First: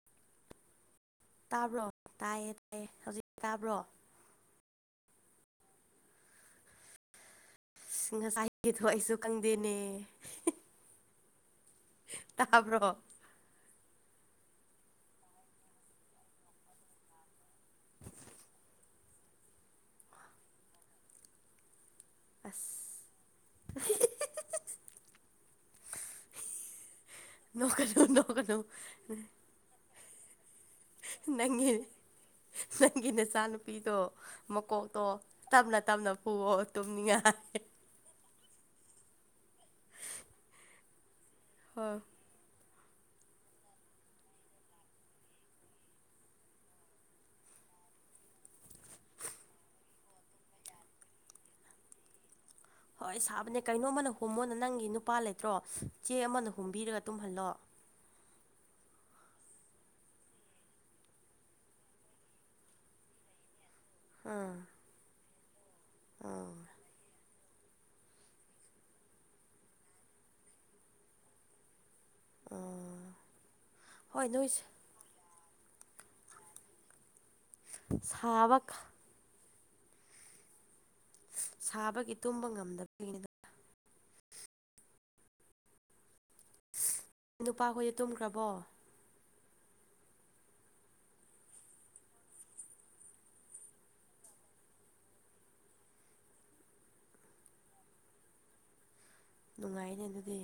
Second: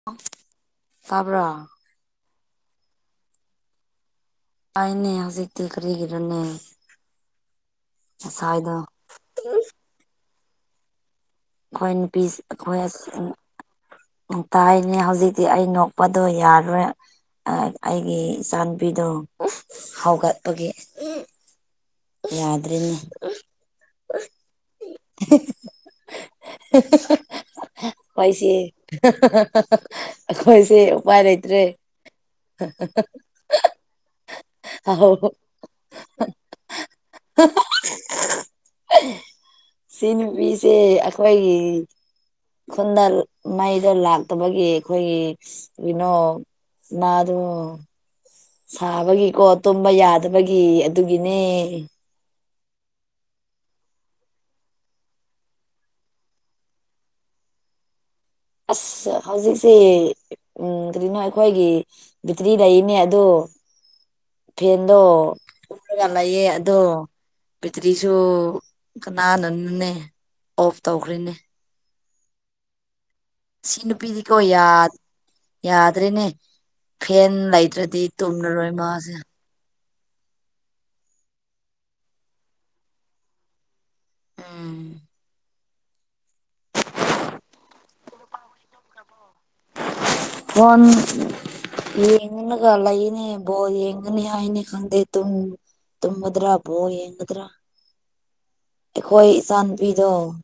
[inaudible] ꯇꯥꯕ꯭ꯔꯥ ꯇꯥꯕ꯭ꯔꯣ ꯇꯥꯏꯌꯦ ꯇꯥꯏꯌꯦ ꯍꯧꯖꯤꯛ ꯇꯥꯕ꯭ꯔꯣ ꯑꯩꯅꯦ ꯍꯧꯖꯤꯛꯇꯤ ꯀꯔꯤꯒꯤꯔꯅꯦ ꯉꯁꯥꯏꯗꯣ ꯉꯁꯥꯏꯒꯤꯗꯣ ꯑꯩꯁꯨ ꯈꯪꯗꯦꯅꯦ ꯑꯩꯈꯣꯏ ꯅꯨꯄꯤ ꯇꯥꯕ꯭ꯔꯣ ꯑꯩꯈꯣꯏ ꯇꯥꯏꯅꯦ ꯍꯧꯖꯤꯛꯇꯤ ꯑꯩ ꯅꯣꯛꯄꯗꯣ ꯌꯥꯔꯔꯣꯏ ꯑꯩꯒꯤ ꯏꯆꯥ ꯅꯨꯄꯤꯗꯣ ꯍꯧꯒꯠꯄꯒꯤ ꯑꯁ ꯌꯥꯗ꯭ꯔꯅꯦ ꯅꯣꯛꯀꯅꯨ [unintelligible] ꯈꯣꯏꯁꯦ ꯅꯣꯛꯀꯅꯨ ꯑꯩꯈꯣꯏꯁꯦ ꯎꯄꯥꯏ ꯂꯩꯇ꯭ꯔꯦ ꯅꯪꯒꯤ ꯅꯪꯒꯤ ꯅꯆꯥꯅꯨꯄꯤꯗꯣ ꯃꯀꯣꯛꯇꯣ ꯇꯞꯅ ꯇꯞꯅ ꯐꯨꯑꯣ ꯇꯨꯝꯅꯤꯉꯥꯏ ꯁꯤ ꯅꯨꯄꯤꯁꯦ ꯑꯩꯈꯣꯏꯒꯤ ꯍꯣꯏ [unintelligible] ꯈꯨꯟꯗ ꯃꯩꯗꯣ ꯂꯥꯛꯇꯕꯒꯤ ꯑꯩꯈꯣꯏꯒꯤ ꯀꯩꯅꯣ ꯏꯨꯃꯗꯣ ꯁꯥꯕꯒꯤꯀꯣ ꯇꯨꯝꯕ ꯌꯥꯗꯕꯒꯤ ꯑꯗꯨꯒꯤꯅꯦ ꯍꯣꯏ ꯁꯥꯕꯅꯦ ꯀꯩꯅꯣꯃꯅꯥ ꯍꯨꯝꯃꯣꯅ ꯅꯪꯒꯤ ꯅꯨꯄꯥ ꯂꯩꯇ꯭ꯔꯣ ꯆꯦ ꯑꯃꯅ ꯍꯨꯝꯕꯤꯔꯒ ꯇꯨꯝꯍꯜꯂꯣ ꯑꯁ ꯍꯧꯖꯤꯛꯁꯦ ꯎꯝ ꯀꯔꯤꯅꯣ ꯑꯩꯈꯣꯏꯒꯤ ꯕꯦꯇ꯭ꯔꯤ ꯂꯩꯔꯤꯅꯦ ꯑꯗꯣ ꯎꯝ ꯑꯗꯣ [unintelligible] ꯂꯩꯌꯦ ꯎꯝ ꯑꯗꯣ ꯕꯦꯇ꯭ꯔꯤꯁꯨ ꯀꯅꯥꯅꯅꯣꯅꯦ ꯑꯣꯐ ꯇꯧꯈ꯭ꯔꯦꯅꯦ ꯎꯝ ꯁꯤ ꯍꯣꯏ ꯅꯨꯄꯤꯗꯤꯀꯣ ꯅꯣꯏ ꯌꯥ ꯌꯥꯗ꯭ꯔꯦꯅꯦ ꯐꯦꯟ ꯂꯩ ꯇ꯭ꯔꯗꯤ ꯁꯥꯕ ꯇꯨꯝꯂꯔꯣꯏ ꯃꯥꯁꯦ ꯁꯥꯕꯒꯤ ꯇꯨꯝꯕ ꯉꯝꯗꯕꯒꯤꯅꯤ [unintelligible] ꯅꯨꯄꯥꯈꯣꯏꯗꯤ ꯇꯨꯝꯈ꯭ꯔꯕꯣ ꯐꯣꯟ ꯌꯦꯡꯉꯒ ꯂꯩꯅꯦ ꯕꯣꯜ ꯌꯦꯡꯒꯅꯤ ꯍꯥꯏꯅꯦ ꯈꯪꯗꯦ ꯇꯨꯝ ꯇꯨꯝꯃꯗꯔꯥ ꯕꯣꯜ ꯌꯦꯡꯒꯗ꯭ꯔꯥ ꯑꯩꯈꯣꯏ ꯅꯨꯡꯉꯥꯏꯅꯦ ꯏꯆꯥꯅꯨꯄꯤꯗꯣ ꯑꯗꯨꯗꯤ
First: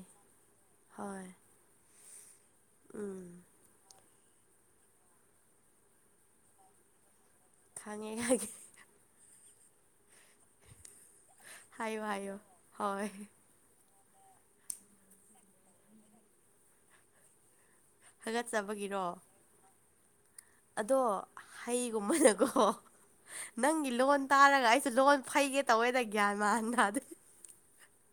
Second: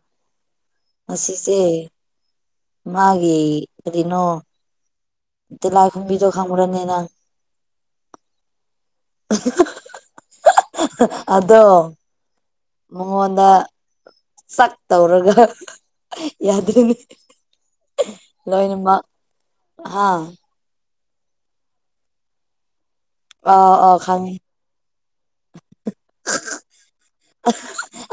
ꯍꯣꯏ ꯉꯁꯤꯁꯦ ꯎꯝ ꯃꯥꯒꯤ ꯀꯔꯤꯅꯣ ꯇꯤꯂꯥꯏ ꯈꯨꯨꯨꯝꯕꯤꯗꯣ ꯈꯪꯕ꯭ꯔꯅꯦ ꯅꯪ ꯈꯪꯉꯦ ꯈꯪꯉꯦ [unintelligible] ꯑꯗꯣ ꯍꯥꯏꯌꯣ ꯍꯥꯏꯌꯣ ꯍꯣꯏ ꯃꯉꯣꯟꯗ ꯆꯥꯛ ꯇꯧꯔꯒ ꯌꯥꯗ꯭ꯔꯦꯅꯦ ꯂꯣꯏꯅꯃꯛ ꯍꯥꯒꯠꯆꯕꯒꯤꯔꯣ ꯍꯥ ꯑꯗꯣ ꯍꯩꯒꯨꯝꯕꯅꯀꯣ ꯑꯥ ꯅꯪꯒꯤ ꯑꯥ ꯂꯣꯟ ꯈꯪꯉꯤ ꯇꯥꯔꯒ ꯑꯩꯁꯨ ꯂꯣꯟ ꯐꯩꯒꯦ ꯇꯧꯋꯦꯗ ꯒ꯭ꯌꯥꯟ ꯃꯥꯟ ꯇꯥꯗꯦ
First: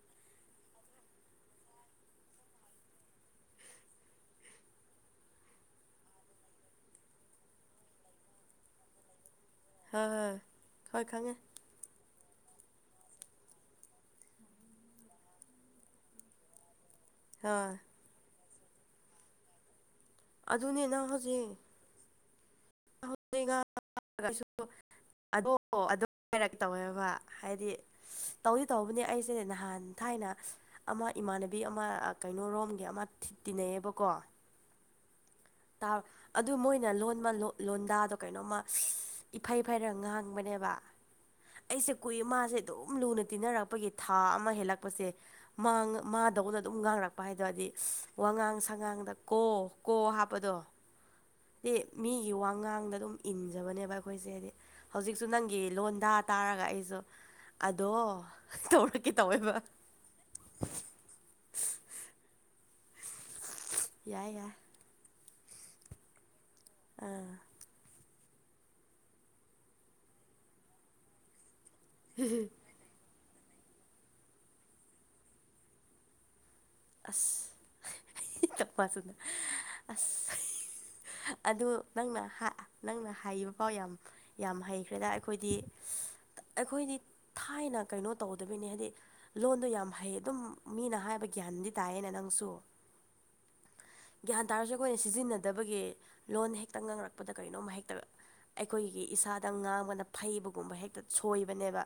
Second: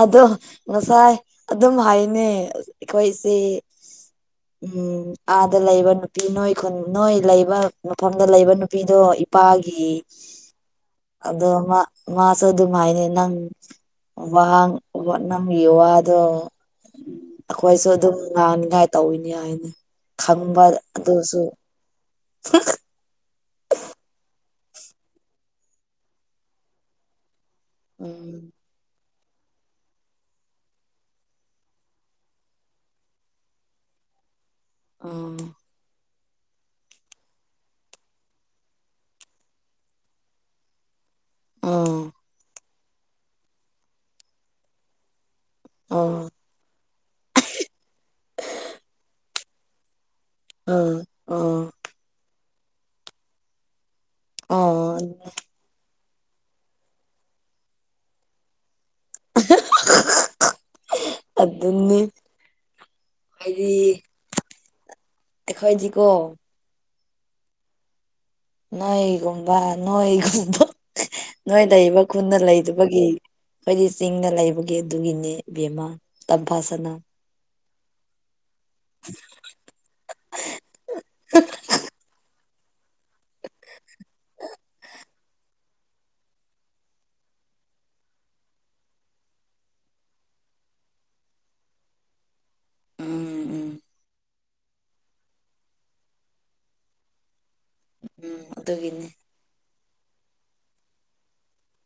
ꯑꯗꯣ ꯉꯁꯥꯏ ꯑꯗꯨꯝ ꯍꯥꯏꯅꯦ ꯑꯩꯈꯣꯏꯁꯦ ꯎꯝ ꯑꯥꯗ ꯂꯩꯕ ꯅꯨꯄꯤ ꯅꯣꯏ ꯈꯨꯟ ꯅꯣꯏ ꯂꯩꯕ ꯃꯐꯝꯗ ꯂꯩꯕ ꯅꯨꯄꯤꯗꯣ ꯏꯄꯥ ꯒꯤ ꯍꯣꯏ ꯍꯣꯏ ꯍꯣꯏ ꯈꯪꯉꯦ ꯑꯗꯣ ꯃꯥ ꯃꯥꯁꯨ ꯑꯗꯨꯝꯃꯥꯏꯅ ꯅꯪ ꯋꯥꯡ ꯅꯪꯒꯤ ꯋꯥꯗꯣ ꯍꯣꯏ ꯑꯩꯈꯣꯏꯁꯨ ꯑꯗꯨꯝ ꯉꯥꯡꯅꯤꯉꯥꯏ ꯇꯧꯋꯤꯅꯤ ꯍꯥꯏꯅꯦ ꯈꯪꯕ ꯑꯗꯨꯅꯦ ꯅꯪ ꯑꯗꯨꯁꯨ ꯍꯧꯖꯤꯛ [inaudible] [unintelligible] [unintelligible] ꯇꯧꯋꯦꯕ ꯍꯥꯏꯗꯤ ꯎꯝ ꯇꯧꯗꯤ ꯇꯧꯕꯅꯦ ꯑꯩꯁꯦ ꯅꯍꯥꯟ ꯊꯥꯏꯅ ꯑꯃ ꯏꯃꯥꯟꯅꯕꯤ ꯑꯃ ꯀꯩꯅꯣꯔꯣꯝꯒꯤ ꯑꯃ ꯇꯤꯟꯅꯩꯌꯦꯕꯀꯣ ꯎꯝ ꯇꯥꯎ ꯑꯗꯨ ꯃꯣꯏꯅ ꯂꯣꯟꯕ ꯂꯣꯟꯗꯥꯗꯣ ꯀꯩꯅꯣꯝꯃ ꯏꯐꯩ ꯐꯩꯔ ꯉꯥꯡꯕꯅꯦꯕ ꯑꯩꯁꯦ ꯑꯥ ꯀꯨꯏ ꯃꯥꯁꯦ ꯑꯗꯨꯝ ꯂꯨꯅ ꯇꯤꯟꯅꯔꯛꯄꯒꯤ ꯊꯥ ꯑꯃ ꯍꯦꯜꯂꯛꯄꯁꯦ ꯑꯥ ꯃꯥꯗꯧꯅ ꯑꯗꯨꯝ ꯉꯥꯡꯔꯛꯄ ꯍꯥꯏꯗꯣꯗꯤ ꯋꯥꯉꯥꯡ ꯁꯉꯥꯡꯗ ꯀꯣ ꯀꯣ ꯍꯥꯞ ꯑꯗꯣ ꯑꯥ ꯑꯥ ꯃꯤꯒꯤ ꯋꯥꯉꯥꯡꯗ ꯑꯗꯨꯝ ꯏꯟꯖꯕꯅꯦꯕ ꯑꯩ ꯑꯩꯈꯣꯏꯁꯦ ꯍꯥꯏꯗꯤ ꯑꯥ ꯍꯧꯖꯤꯛꯁꯨ ꯅꯪꯒꯤ ꯂꯣꯟꯗ ꯇꯥꯔꯒ ꯑꯩꯁꯨ ꯑꯗꯣ ꯇꯧꯔꯛꯀꯦ ꯇꯧꯋꯦꯕ ꯑꯗꯨꯅꯤ ꯍꯥꯏꯗꯤ ꯌꯥꯏ ꯌꯥꯏ ꯑꯩꯈꯣꯏꯗꯤꯀꯣ ꯑꯥ ꯅꯣꯏꯒꯨꯝꯕ ꯅꯣꯏꯒꯨꯝꯕ ꯅꯣꯏ ꯂꯩꯕ ꯈꯨꯟꯗ ꯂꯩꯗꯨꯕ ꯕꯒꯤ ꯈꯣꯏꯗꯤ ꯆꯤꯡꯗ ꯂꯩꯕꯒꯤ ꯑꯗꯨꯒꯤꯅꯦ ꯕꯦꯝꯃꯥ ꯇꯝꯐꯥꯁꯅꯥ ꯑꯁ ꯃꯗ ꯑꯁ ꯑꯗꯨ ꯅꯪꯅ ꯅꯪꯅ ꯍꯥꯏꯕ ꯐꯥꯎ ꯌꯥꯝ ꯌꯥꯝ ꯍꯩꯈ꯭ꯔꯦꯗ ꯑꯩꯈꯣꯏꯗꯤ ꯑꯩꯈꯣꯏꯗꯤ ꯊꯥꯏꯅ ꯀꯩꯅꯣ ꯇꯧꯗꯕꯅꯤ ꯍꯥꯏꯗꯤ ꯂꯣꯟꯗꯣ ꯌꯥꯝ ꯍꯩ ꯑꯗꯨꯝ ꯃꯤꯅ ꯍꯥꯏꯕ ꯒ꯭ꯌꯥꯟꯗꯤ ꯇꯥꯏꯌꯦꯅꯦ ꯅꯪꯁꯨ ꯎꯝ ꯎꯝ ꯒ꯭ꯌꯥꯟ ꯇꯥꯔꯁꯨ ꯑꯩꯈꯣꯏꯅ ꯁꯤꯖꯤꯟꯅꯗꯕꯒꯤ ꯂꯣꯟ ꯍꯦꯛꯇ ꯉꯥꯡꯔꯛꯄꯗ ꯀꯔꯤꯅꯣꯝꯃ ꯍꯦꯛ ꯅ ꯎꯝ ꯑꯩꯈꯣꯏꯒꯤ ꯑꯗꯨꯒꯤꯅꯦ ꯏꯁꯥꯗ ꯉꯥꯡꯕꯅ ꯐꯩꯕꯒꯨꯝꯕ ꯍꯦꯛꯇ ꯁꯣꯏꯕꯅꯦꯕ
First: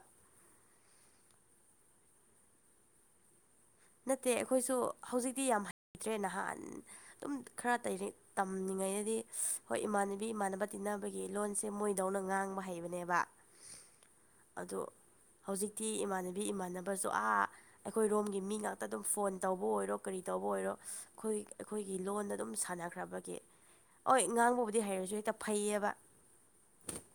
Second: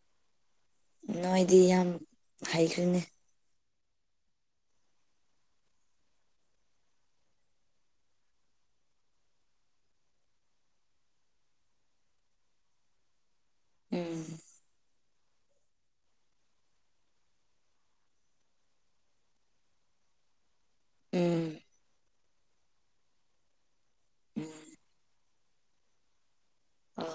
ꯅꯣꯏꯗꯤ ꯌꯥꯝ ꯍꯩꯈ꯭ꯔꯦꯅꯦ ꯅꯠꯇꯦ ꯑꯩꯈꯣꯏꯁꯨ ꯍꯧꯖꯤꯛꯇꯤ ꯌꯥꯝ ꯍꯩꯇ꯭ꯔꯦ ꯅꯍꯥꯟ ꯑꯗꯨꯝ ꯈꯔ ꯇꯩ ꯇꯝꯂꯤꯉꯩꯗꯗꯤ ꯍꯣꯏ ꯏꯃꯥꯟꯅꯕꯤ ꯏꯃꯥꯟꯅꯕ ꯇꯤꯟꯅꯕꯒꯤ ꯂꯣꯟꯁꯦ ꯃꯣꯏꯗꯧꯅ ꯉꯥꯡꯕ ꯍꯩꯕꯅꯦꯕ [unintelligible] ꯎꯝ ꯑꯗꯣ ꯍꯧꯖꯤꯛꯇꯤ ꯏꯃꯥꯟꯅꯕꯤ ꯏꯃꯥꯟꯅꯕꯁꯨ ꯑꯥ ꯑꯩꯈꯣꯏꯔꯣꯝꯒꯤ ꯃꯤꯅ ꯇꯗꯨꯝ ꯐꯣꯟ ꯇꯧꯕ ꯑꯣꯏꯔꯣ ꯀꯔꯤ ꯇꯧꯕ ꯑꯣꯏꯔꯣ ꯑꯩꯈꯣꯏ ꯎꯝ ꯑꯩꯈꯣꯏꯒꯤ ꯂꯣꯟꯗꯥ ꯑꯗꯨꯝ ꯁꯥꯅꯈ꯭ꯔꯕꯒꯤ ꯍ ꯉꯥꯡꯕꯕꯨꯗꯤ ꯍꯩꯔꯁꯨ ꯍꯦꯛꯇ ꯐꯩꯌꯦꯕ ꯑꯝ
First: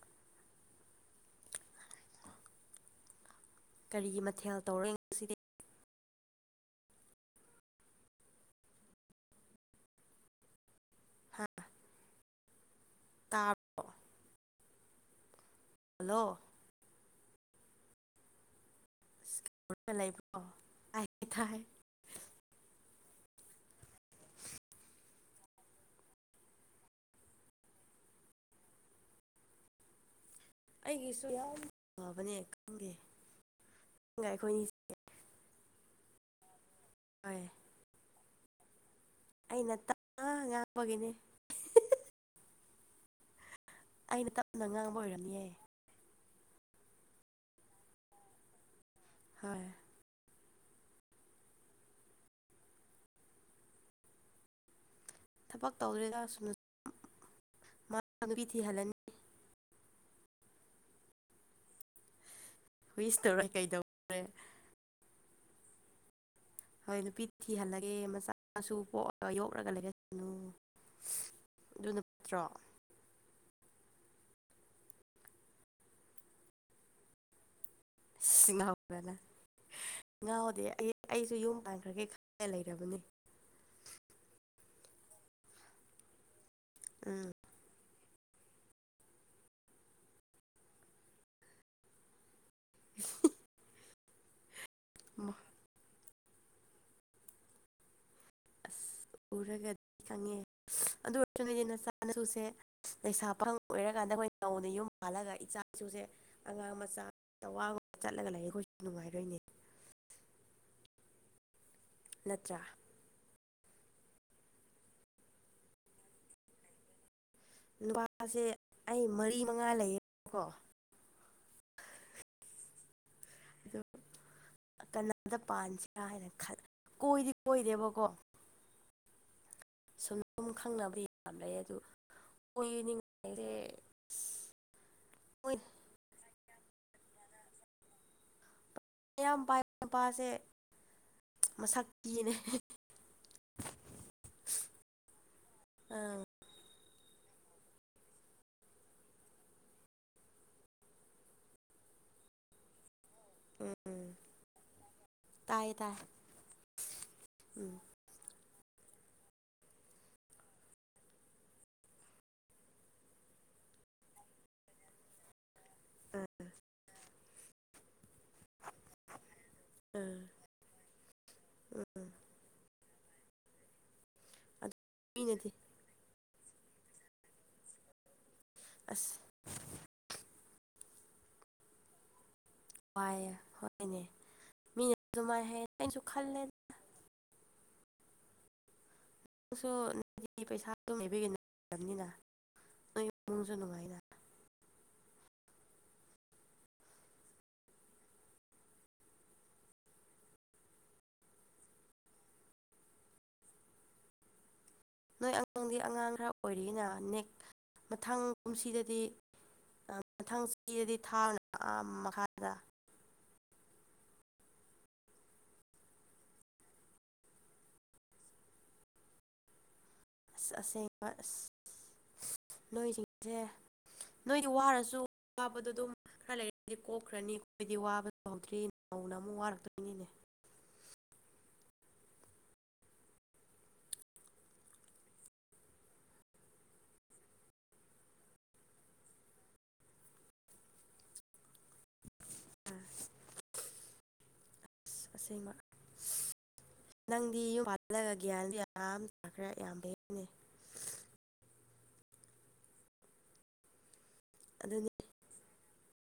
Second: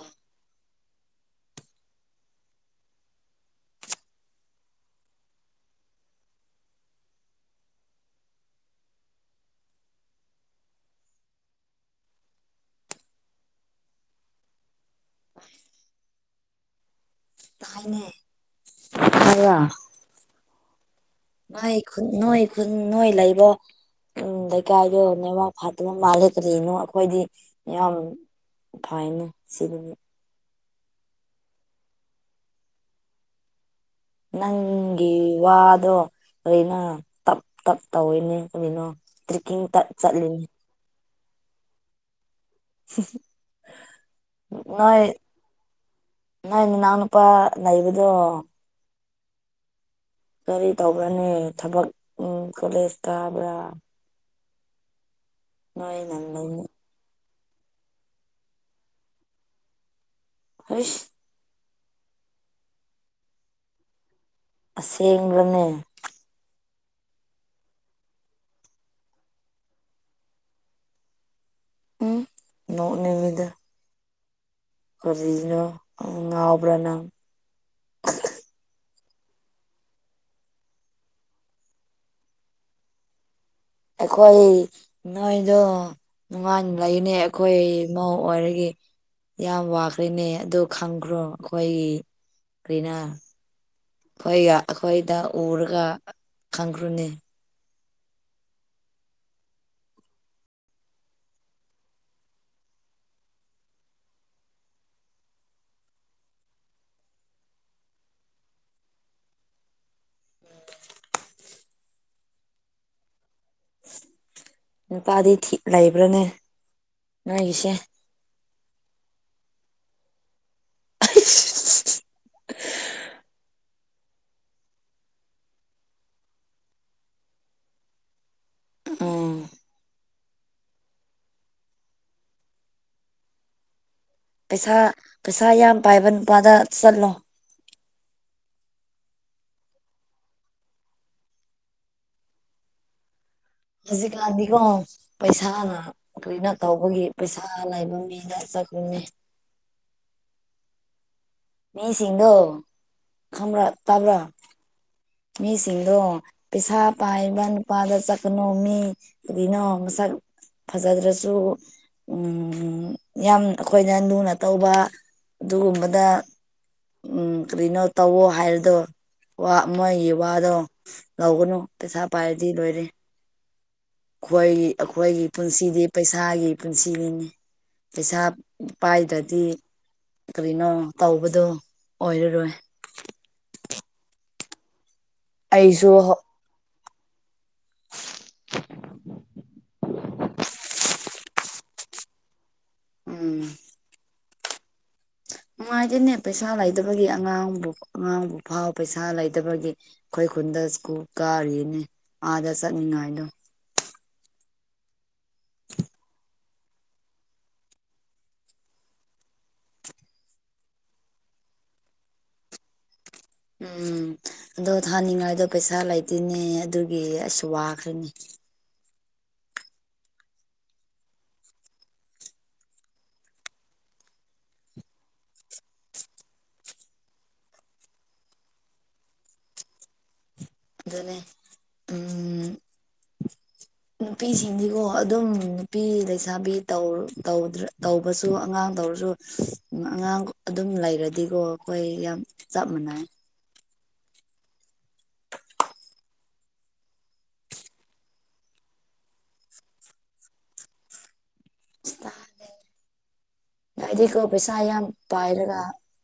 ꯀꯔꯤꯒꯤ ꯃꯊꯦꯜ ꯇꯧꯔꯦ ꯉꯁꯤꯗꯤ ꯍꯥꯥ ꯇꯥꯕ꯭ꯔꯣ [unintelligible] ꯅꯣ [inaudible] ꯇꯥꯏꯅꯦ ꯇꯥꯕ꯭ꯔꯥ ꯀ ꯂꯩꯕ꯭ꯔꯣ [inaudible] ꯅꯣꯏ ꯈꯨꯟ ꯅꯣꯏ ꯈꯨꯟ ꯅꯣꯏ ꯂꯩꯕꯣ ꯎꯝ ꯂꯩꯀꯥꯏꯗꯣ ꯅꯦꯠꯋꯥꯛ ꯐꯥꯠꯇꯕ ꯃꯥꯂꯦ ꯀꯔꯤꯅꯣ ꯑꯩꯈꯣꯏꯗꯤ ꯌꯥꯝ ꯐꯥꯏꯅꯦ ꯁꯤꯗꯒꯤ ꯑꯩꯒꯤꯁꯨ ꯌꯥꯝ ꯐꯥꯕꯅꯦ ꯈꯪꯗꯦ ꯑꯩꯈꯣꯏꯅꯤꯁꯦ ꯅꯪꯒꯤ ꯋꯥꯗꯣ ꯀꯔꯤꯅꯣ ꯇꯞ ꯍꯣꯏ ꯇꯞ ꯇꯧꯋꯦꯅꯦ ꯀꯔꯤꯅꯣ ꯇ꯭ꯔꯦꯛꯀꯤꯡ ꯑꯩꯅ ꯇꯥꯞꯅ ꯆꯠꯂꯤꯅꯤ ꯉꯥꯡꯕꯒꯤꯅꯦ ꯍꯨꯝ [unintelligible] ꯑꯩꯅ ꯇꯞꯅ ꯉꯥꯡꯕ ꯑꯣꯏꯔꯝꯅꯤꯌꯦ ꯅꯪ ꯅꯅꯥꯎ ꯅꯨꯄꯥ ꯂꯩꯕꯗꯣ ꯍꯣꯏ ꯒꯥꯔꯤ ꯇꯧꯕ꯭ꯔꯅꯦ ꯊꯕꯛ ꯎ ꯀꯣꯂꯦꯖ ꯒꯥꯕ꯭ꯔꯥ ꯊꯕꯛ ꯅꯣꯏꯅ ꯇꯧꯇꯦꯗꯃꯥ ꯂꯩꯃꯤꯟ ꯅꯨꯄꯤ ꯊꯤꯍꯜꯂꯅꯤ ꯍꯣꯏ [inaudible] ꯨꯋꯤꯁ ꯇꯧꯔꯦ ꯀꯩꯗꯧꯔꯦ [inaudible] ꯑꯁꯦꯡꯕꯅꯦ ꯍꯣꯏ ꯅꯨꯄꯤ ꯊꯤꯍꯜꯂꯒꯦ ꯃꯆꯥ ꯃꯁꯨ ꯄꯣꯛꯑ ꯌꯣꯛꯂꯒ ꯂꯩꯒꯠꯅꯨ [inaudible] ꯑꯗꯨꯅ ꯐꯠꯇ꯭ꯔꯣ ꯅꯣꯡꯅꯤꯡꯢꯗ ꯀꯔꯤꯅꯣ ꯑ ꯉꯥꯎꯕ꯭ꯔ ꯅꯪ ꯁꯤꯅꯥꯎ ꯄꯦꯂꯥ [inaudible] ꯉꯥꯎꯗꯦ ꯑꯩ ꯑꯩꯁꯨ ꯌꯨꯝ ꯄꯥꯟꯈ꯭ꯔꯒꯦ ꯈꯟꯂ ꯂꯩꯔꯕꯅꯤ ꯑꯩꯈꯣꯏ ꯅꯣꯏꯗꯣ ꯅꯨꯡꯉꯥꯏꯅ ꯂꯩꯅꯦ ꯑꯩꯈꯣꯏ ꯃꯧ ꯑꯣꯏꯔꯒꯦ ꯌꯥꯝ ꯋꯥꯈ꯭ꯔꯦꯅꯦ ꯑꯗꯨ ꯈꯪꯈ꯭ꯔꯣ ꯑꯩꯈꯣꯏ ꯀ꯭ꯔꯤꯅ ꯎꯝ ꯑꯩꯈꯣꯏ ꯑꯩꯈꯣꯏꯗ ꯎꯔꯒ ꯈꯪꯈ꯭ꯔꯣꯅꯦ ꯑꯁ ꯎꯔꯒꯗꯤ ꯈꯪꯉꯦ ꯑꯗꯨ ꯑꯣꯏꯔꯁꯨ ꯅꯣꯏꯗꯤ ꯅꯆꯥꯅꯁꯨꯁꯦ ꯂꯩꯩꯁꯥ ꯄꯐꯪ ꯑꯣꯏꯔꯀꯥꯟꯗ ꯑꯩꯈꯣꯏ ꯅꯧꯅ ꯌꯨꯝ ꯍꯥꯜꯂꯒ ꯏꯆꯥ ꯏꯁꯨꯁꯦ ꯑꯉꯥꯡ ꯃꯆꯥ ꯇꯋꯥꯡ ꯆꯠꯂꯒ ꯂꯩꯌꯦ ꯑꯩꯈꯣꯏꯁꯨ ꯅꯨꯡꯉꯥꯏꯔꯣꯏꯅꯦ ꯅꯠꯇ꯭ꯔꯥ ꯅꯨꯄꯥꯗꯤ ꯊꯤ ꯂꯩꯕ꯭ꯔꯅꯦ ꯅꯣꯏꯒꯤꯁꯦ ꯅꯨꯄꯥꯁꯦ ꯑꯩ ꯃꯔꯤ ꯃꯉꯥ ꯂꯩꯌꯦꯀꯣ [inaudible] [unintelligible] ꯀꯅꯥꯗ ꯄꯥꯟꯁꯤꯔꯥ ꯍꯥꯏꯅ ꯈꯟ ꯀꯣꯏꯗꯤ ꯀꯣꯏꯔꯦꯕꯀꯣ ꯎꯝ ꯁꯨꯝ ꯁꯨꯝ ꯈꯪꯅꯕ ꯌꯥꯝ ꯂꯩ ꯑꯗꯨ ꯑꯣꯏꯅꯤꯡꯉꯥꯏꯁꯦ ꯄꯩꯁꯥ ꯄꯩꯁꯥ ꯌꯥꯝ ꯄꯥꯏꯕ ꯅꯨꯄꯥꯗ ꯆꯠꯂꯣ ꯃꯌꯥꯝ ꯄꯥꯏ ꯅꯨꯄꯥꯁꯦ ꯃꯁꯛ ꯊꯤꯅꯦ ꯍꯧꯖꯤꯛꯀꯥꯟꯗꯤꯀꯣ ꯄꯩꯁꯥꯅ ꯑꯥ ꯀꯅ ꯇꯧꯕꯒꯤ ꯄꯩꯁꯥ ꯂꯩꯅꯥꯕ ꯃꯤꯗ ꯆꯠꯂꯨꯅꯦ ꯃꯤꯁꯤꯡꯗꯣ ꯈꯪꯕꯔ ꯎꯝ ꯇꯥꯕ꯭ꯔꯥ ꯇꯥꯏꯌꯦ ꯇꯥꯏ ꯃꯤꯁꯤꯡꯗꯣ ꯄꯩꯁꯥ ꯄꯥꯏꯕ ꯎꯝ ꯅꯨꯄꯥꯗ ꯆꯠ ꯅꯣꯝ ꯃꯤ ꯑꯗꯨꯅ ꯃꯁꯛ ꯐꯖꯗ꯭ꯔꯁꯨ ꯌꯥꯝ ꯑꯩꯈꯣꯏꯅ ꯂꯨꯅ ꯇꯧꯕ ꯑꯗꯨꯒꯨꯝꯕꯗ ꯎꯝ ꯎꯝ ꯀꯔꯤꯅꯣ ꯇꯧꯋꯣ ꯍꯥꯏꯔꯗꯣ ꯋꯥ ꯃꯣꯏꯒꯤ ꯎꯝ ꯋꯥꯗꯣ ꯂꯧꯒꯅꯨ ꯄꯩꯁꯥ ꯎꯝ ꯄꯥꯏꯔꯗꯤ ꯂꯣꯏꯔꯦ ꯑꯩꯈꯤꯏ ꯑꯗꯨ ꯑꯩꯈꯣꯏꯒꯤ ꯃꯤꯅꯗꯤ ꯄꯨꯟꯁꯤꯗꯤ ꯄꯩꯁꯥꯒꯤ ꯄꯨꯟꯁꯤꯅꯤꯅꯦ ꯄꯩꯁꯥ ꯑꯁ ꯄꯥꯏꯗ꯭ꯔꯗꯤ ꯀꯅꯣ ꯇꯧꯕꯗꯣ ꯑꯣꯏꯔꯔꯣꯏ ꯄꯥꯏꯑꯦ ꯍꯣꯏꯅꯦ ꯑꯗꯨꯥꯏꯅ ꯍꯥꯏ ꯑꯩꯁꯨ ꯑꯩꯅꯁꯨ ꯈꯜꯂꯦ [inaudible] ꯅꯪꯁꯨ ꯅꯪꯗꯤ ꯄꯩꯁꯥ ꯑꯗꯨꯝ ꯂꯩꯕꯤꯒ ꯂꯩꯕꯅꯤꯅ ꯅꯣꯏ ꯎꯝ ꯏꯃꯨꯡꯁꯨ ꯅꯨꯡꯉꯥꯏꯅ ꯅꯨꯡꯉꯥꯏꯇꯦꯅꯦ ꯄꯩꯁꯥ ꯂꯩꯗꯕꯒꯤ ꯑꯉꯥꯡꯕꯨ ꯑꯉꯥꯡꯕꯨ ꯐꯥꯎ ꯄꯩꯁꯥ ꯂꯩꯗꯕꯒꯤ ꯑꯩꯈꯣꯏ ꯈꯨꯟꯗ ꯁ꯭ꯀꯨꯜ ꯀꯥꯔꯤꯅꯦ ꯑꯥꯗ ꯆꯠꯅꯤꯡꯉꯥꯏꯗꯣ ꯅꯣꯏ ꯑꯉꯥꯡꯗꯤ ꯑꯉꯥꯡ ꯈꯔ ꯑꯣꯏꯔꯤꯅ ꯅꯦꯛ ꯃꯊꯪ ꯀꯨꯝꯁꯤꯗꯗꯤ ꯃꯊꯪ ꯆꯍꯤꯗꯗꯤ ꯊꯥꯕꯅ ꯑꯥ ꯃꯈꯥꯗ ꯎꯝ ꯑꯗꯣ ꯊꯥꯅꯤꯡꯉꯥꯏꯗꯣ ꯄꯩꯁꯥ ꯂꯩꯇꯦꯅꯦ ꯑꯗꯨꯒꯤ ꯑꯩꯁꯨ ꯋꯥꯈ꯭ꯔꯅꯦ ꯑꯁ ꯑꯁꯦꯡꯕ ꯑꯁ ꯅꯣꯏꯁꯤꯡꯁꯦ ꯅꯣꯏꯗꯤ ꯋꯥꯔꯁꯨ ꯋꯥꯕꯗꯣ ꯑꯗꯨꯝ ꯈꯔ ꯂꯩꯔꯗꯤ ꯀꯣꯛꯈ꯭ꯔꯅꯤ ꯑꯩꯈꯣꯏꯗꯤ ꯋꯥꯕꯁꯨ ꯍꯧꯗ꯭ꯔꯤ ꯅꯧꯅ ꯑꯃꯨꯛ ꯋꯥꯔꯛꯇꯣꯏꯅꯤꯅꯦ ꯑꯗꯨꯗꯅꯦ ꯎꯝ ꯅꯨꯄꯤꯁꯤꯡꯁꯤꯀꯣ ꯑꯗꯨꯝ ꯅꯨꯄꯤ ꯂꯩꯁꯥꯕꯤ ꯇꯧ ꯇꯧꯗ꯭ꯔꯦ ꯇꯧꯕꯁꯨ ꯑꯉꯥꯡ ꯇꯧꯔꯁꯨ ꯑꯉꯥꯡ ꯑꯗꯨꯝ ꯂꯩꯔꯗꯤꯀꯣ ꯑꯩꯈꯣꯏ ꯌꯥꯝ ꯆꯞ ꯃꯟꯅꯩ ꯑꯁ ꯑꯁꯦꯡꯕ ꯅꯪꯗꯤ ꯌꯨꯝ ꯄꯜꯂꯒ ꯒ꯭ꯌꯥꯟꯁꯨ ꯌꯥꯝ ꯇꯥꯈ꯭ꯔꯦ ꯌꯥꯝ ꯐꯩꯌꯦꯅꯦ ꯅꯣꯏꯗꯤꯀꯣ ꯄꯩꯁꯥ ꯌꯥꯝ ꯑꯗꯨꯅꯤ ꯄꯥꯏꯔꯒ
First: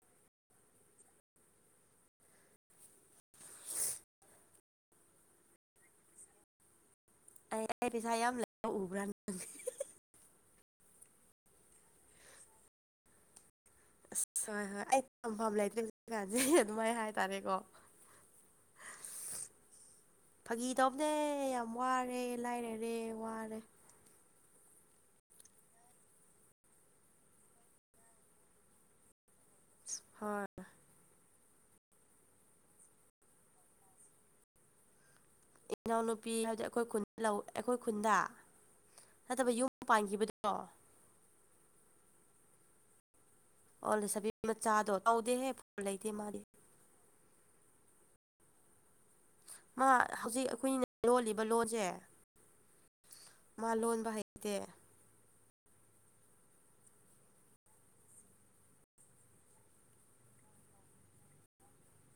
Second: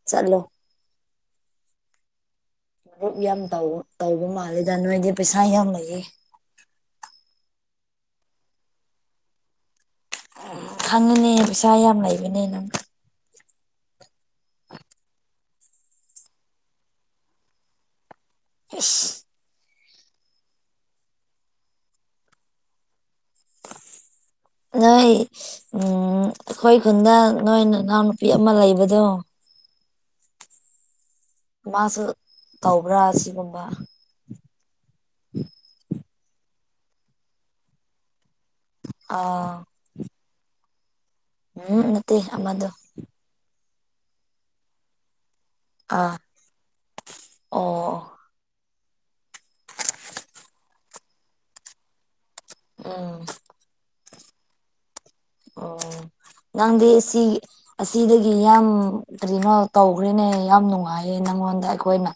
ꯆꯠꯂꯣ ꯒ꯭ꯔꯨꯞ ꯌꯥꯝ ꯇꯧꯕ ꯃꯥꯜꯂꯤꯦꯗ ꯅꯣꯏꯗꯤ ꯄꯩꯁꯥ ꯌꯥꯝ ꯂꯩꯌꯦ ꯑꯩ ꯑꯩ ꯄꯩꯁꯥ ꯌꯥꯝ ꯂꯩ ꯎꯕ꯭ꯔꯥ ꯅꯪ ꯈꯪꯉꯅꯦ ꯄꯩꯁꯥ ꯌꯥꯝ ꯂꯩꯕꯅꯦ ꯅꯪ ꯑꯁ ꯍꯣꯏ ꯍꯣꯏ ꯑꯩꯝꯐꯝ ꯂꯩꯇ꯭ꯔꯦ ꯍꯧꯖꯤ ꯀꯥꯟꯁꯦ ꯑꯗꯨꯃꯥꯏꯅ ꯍꯥꯏꯇꯥꯔꯦꯀꯣ [inaudible] ꯐꯥꯒꯤ ꯇꯧꯅꯦ ꯌꯥꯝ ꯋꯥꯔꯦ ꯂꯥꯏꯔꯔꯦ ꯋꯥꯔꯦ ꯅꯣꯏ ꯑꯩꯈꯣꯏ ꯈꯨꯟꯗ ꯅꯣꯏ ꯏꯅꯥꯎꯅꯨꯄꯤ ꯑꯃ ꯂꯩꯕꯗꯣ ꯍꯣꯏ ꯃꯥꯁꯨ ꯇꯧꯕ꯭ꯔꯥ ꯑꯁꯤꯒꯨꯝꯕ [inaudible] ꯏꯅꯥꯎꯅꯨꯄꯤ ꯍꯥꯏꯗꯤ ꯑꯩꯈꯣꯏ ꯈꯨꯟ ꯂꯧ ꯑꯩꯈꯣꯏ ꯈꯨꯟꯗ ꯅꯠꯇꯕ ꯑꯥ ꯌꯨꯝ ꯄꯥꯟꯈꯤꯕꯗꯣ ꯎꯝ ꯅꯠꯇꯦ ꯑꯃꯗ ꯑꯣꯜꯂꯤꯁꯕꯤ ꯃꯆꯥꯗꯣ ꯇꯧꯗꯦꯦ ꯑꯥ ꯑꯣ ꯃꯥ ꯍꯧꯖꯤꯛ ꯑꯩꯈꯣꯏꯅ ꯂꯣꯜꯂꯤꯕ ꯂꯣꯟꯁꯦ ꯑꯣ ꯃꯥ ꯂꯣꯟꯕ ꯍꯩꯇꯦ ꯑꯣ ꯅꯪꯗꯤ ꯁꯤ ꯑꯁꯤꯗꯒꯤ ꯌꯥꯝ ꯀꯔꯤꯅꯣ ꯇꯧꯈ꯭ꯔꯦꯅꯦ ꯌꯥꯝ ꯅꯨꯡꯉꯥꯏꯌꯦ ꯅꯪꯉꯣꯟꯗ ꯑꯩꯈꯣꯏꯅ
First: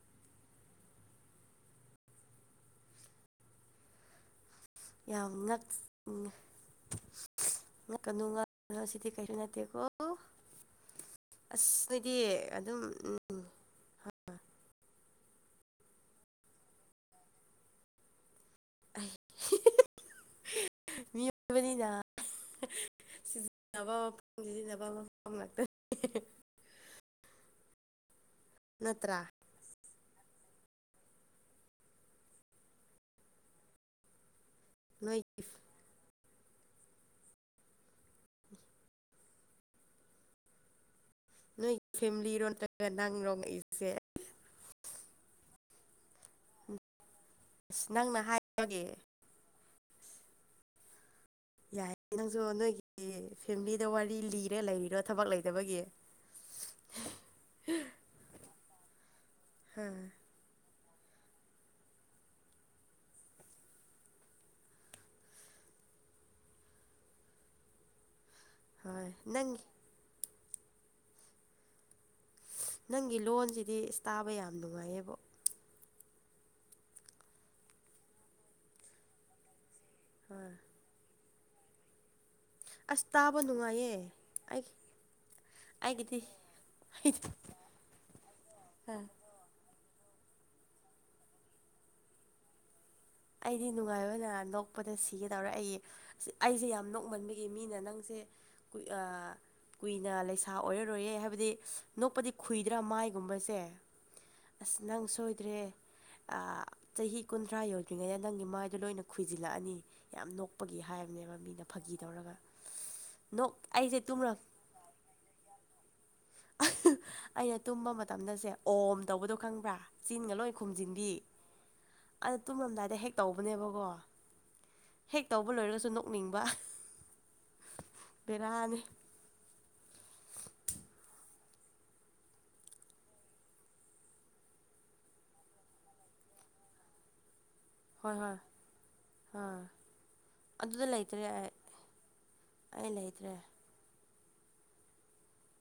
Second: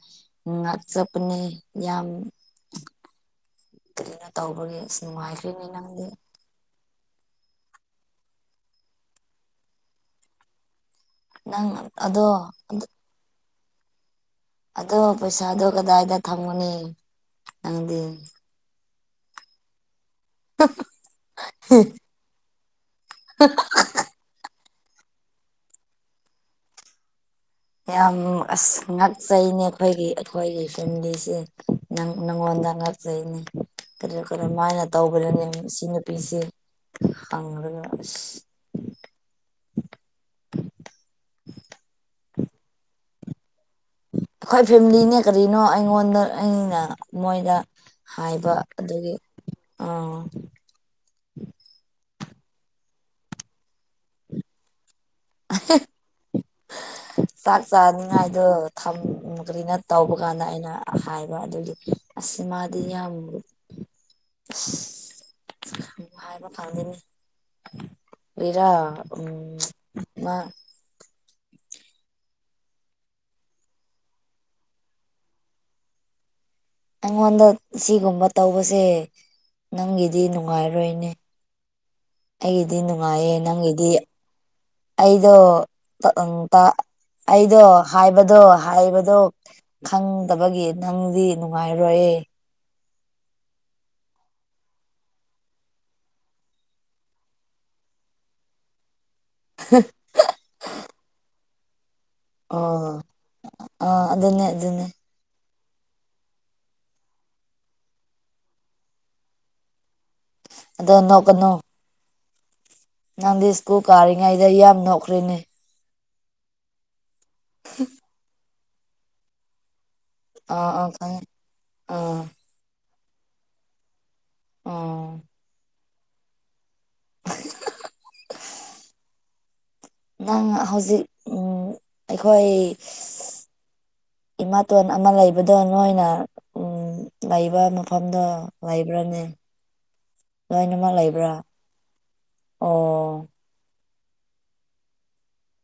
ꯎ ꯉꯥꯛꯆꯞꯄꯅꯦ ꯌꯥꯝ ꯀꯩꯅꯣ ꯇꯧꯕꯒꯤꯦ ꯌꯥꯝ ꯉꯛꯉꯦ ꯉꯥꯛꯀꯅꯨ ꯉꯅꯣ ꯁꯤꯗꯤ ꯀꯩꯁꯨ ꯅꯠꯇꯦꯀꯣ ꯅꯪ ꯑꯁ ꯅꯗꯤ ꯑꯗꯣ ꯑꯗꯨꯝ ꯎꯝ ꯑꯗꯣ ꯄꯩꯁꯥꯗꯣ ꯀꯗꯥꯏꯗ ꯊꯝꯒꯨꯅꯤ ꯅꯪꯗꯤ ꯑꯩ ꯃꯤꯑꯣꯏꯕꯅꯤꯅ ꯁꯤꯖꯤꯟꯅꯕ ꯖꯤ ꯅꯕꯂꯣ ꯀꯝ ꯂꯛꯇꯦ ꯍꯤ-ꯍꯤ-ꯍꯤ ꯌꯥꯝ ꯑꯁ ꯉꯥꯛꯆꯩꯅꯦ ꯑꯩꯈꯣꯏꯒꯤ ꯑꯩꯈꯣꯏꯒꯤ ꯐꯦꯃꯤꯂꯤꯁꯦ ꯅꯪꯉꯣꯟꯗ ꯉꯥꯛꯆꯩꯅꯤ ꯀ ꯀꯔꯃꯥꯏꯅ ꯅꯣꯏꯒꯤ ꯇꯧꯕꯅꯅꯦ ꯁꯤ ꯅꯨꯄꯤꯁꯦ ꯍꯪꯉꯒ ꯑꯁ [inaudible] ꯅꯣꯏ ꯐꯦꯃꯤꯂꯤꯔꯣꯝꯇꯒ ꯅꯪ ꯂꯣꯡꯉꯛꯏꯁꯦ ꯑꯩꯈꯣꯏ ꯐꯦꯃꯤꯂꯤꯅꯦ ꯀꯔꯤꯅꯣ ꯑꯩꯉꯣꯟꯗ ꯑꯩꯅ ꯃꯣꯏꯗ ꯑꯁ ꯅꯪꯅ ꯍꯥꯏꯕ ꯍꯥꯏꯕꯒꯤ ꯑꯗꯨꯗꯒꯤ ꯑ ꯌꯥꯏ ꯅꯪꯁꯨ ꯅꯣꯏꯒꯤ ꯐꯦꯃꯤꯂꯤꯗ ꯋꯥꯔꯤ ꯂꯤꯔꯦ ꯂꯩꯔꯤꯔꯣ ꯂꯩꯕꯒꯤ ꯆꯥꯛ ꯆꯥꯅꯤꯡꯉꯥꯏꯗꯣ ꯊꯝ ꯀꯔꯤꯅ ꯍꯥ ꯇꯧꯕ ꯀꯥꯟꯗ ꯑꯩꯅ ꯍꯥꯏꯕ ꯑꯗꯨꯒꯤ ꯑꯁ ꯃꯥꯗꯤ ꯌꯥꯝ ꯑꯁ ꯍꯥꯕ ꯈꯅꯤ ꯄꯔ ꯍꯣꯏ ꯎ ꯅꯪ ꯃꯥ ꯅꯪꯒꯤ ꯂꯣꯟꯁꯤꯗꯤꯇꯥꯥꯕ ꯌꯥꯝ ꯅꯨꯡꯉꯥꯏꯌꯦꯕꯣ ꯑꯩꯉꯣꯟꯗ ꯁꯤꯒꯨꯝꯕ ꯇꯧꯕꯁꯦ ꯅꯪꯒꯤꯗꯤ ꯅꯨꯡꯉꯥꯏꯔꯣꯏꯅꯦ ꯑꯩꯒꯤꯗꯤ ꯑꯁ ꯅꯨꯡꯉꯥꯏꯌꯦ ꯇꯥꯕ ꯅꯪꯒꯤꯗꯤ ꯅꯨꯡꯉꯥꯏꯌꯦ ꯑꯩ ꯑꯩꯗꯣ ꯑꯩꯒꯤꯗꯤ ꯇꯇ ꯑꯩꯗꯤ ꯑꯩꯗꯣ ꯍꯥꯏꯕꯗꯣ ꯑ ꯍꯥꯏꯕꯗꯣ ꯈꯪꯗꯕꯒꯤ ꯅꯪꯗꯤ ꯅꯨꯡꯉꯥꯏꯔꯣꯏ ꯑꯩꯗꯤ ꯅꯨꯡꯉꯥꯏꯕ ꯑꯣꯏꯅ ꯅꯣꯛꯄꯗ ꯁꯤꯒꯦꯗꯧꯔꯦ ꯑꯩ ꯑꯩꯁꯦ ꯌꯥꯝ ꯅꯣꯛꯃꯟꯕꯒꯤ ꯃꯤꯅ ꯅꯪꯁꯦ ꯀꯨꯏ ꯀꯨꯏꯅ ꯂꯩꯁꯥ ꯑꯣꯏꯔꯔꯣꯏꯌꯦꯦ ꯍꯥꯏꯕꯗꯤ ꯅꯣꯛꯄꯗꯤ ꯈꯨꯨꯏꯗ꯭ꯔꯥ ꯑꯣ ꯃꯥꯏꯒꯨꯝꯕꯁꯦ ꯑꯥ ꯑꯗꯨꯅꯦ ꯑꯁ ꯑꯗꯨꯅꯦ ꯅꯪ ꯁꯣꯏꯗ꯭ꯔꯦ ꯆꯍꯤ ꯀꯨꯟꯊ꯭ꯔꯥ ꯌꯧꯗ꯭ꯔꯤꯉꯩꯗ ꯅꯪꯒꯤ ꯃꯥꯏꯗꯣ ꯂꯣꯏꯅ ꯈꯣꯏꯖꯤꯜꯂꯛꯑꯅꯤ ꯌꯥꯝ ꯅꯣꯛ ꯀꯞꯄꯒꯤ ꯑꯗꯣ ꯍꯥꯏꯕꯅꯦꯕ ꯅꯣꯛꯀꯅꯨ ꯃꯤꯅ ꯐꯥꯒꯤ ꯇꯧꯔꯒ ꯅꯪꯗꯤ ꯅꯣꯛ ꯁ꯭ꯀꯨꯜ ꯑꯩꯁꯦ ꯇꯨꯝꯔ ꯀꯥꯔꯤꯉꯩꯗ ꯌꯥꯝ ꯅꯣꯛꯈ꯭ꯔꯦꯅꯦ ꯑꯩꯅ ꯇꯨꯝꯕ ꯃꯇꯝꯗꯁꯦ ꯑꯣꯝ ꯇꯧꯕꯗꯣ ꯈꯪꯕ꯭ꯔꯥ ꯆꯤꯟꯒ ꯂꯣꯏ ꯑꯥ ꯑꯥ ꯈꯨꯝꯖꯤꯟꯗꯤ ꯈꯪꯉꯦ ꯑꯥ ꯇꯨꯝꯂꯝꯝꯗꯥꯏꯗ ꯍꯦꯛ ꯇꯧꯕꯅꯦꯕꯀꯣ ꯑꯥ ꯍꯦꯛ ꯇꯧꯕ ꯂꯣꯏꯔꯒꯁꯨ ꯅ ꯀꯣꯛꯅꯤꯡꯕ ꯕꯦꯔꯥꯅꯤ ꯅꯪ ꯍꯧꯖꯤꯛ ꯎꯝ ꯑꯩꯈꯣꯏ ꯏꯃꯥꯇꯣꯟ ꯑꯃ ꯂꯩꯕꯗꯣ ꯅꯣꯏꯅ ꯎ ꯂꯩꯕ ꯍꯣꯏ ꯃꯐꯝꯗꯣ ꯍꯣꯏ ꯂꯩꯕ꯭ꯔꯥꯅꯦ ꯑꯥ ꯑꯗꯨꯗ ꯂꯣꯏꯅꯃꯛ ꯂꯩꯇ꯭ꯔꯦ ꯂꯩꯕ꯭ꯔꯥ ꯑꯩ ꯑꯩ ꯑꯣ ꯂꯩꯇ꯭ꯔꯦ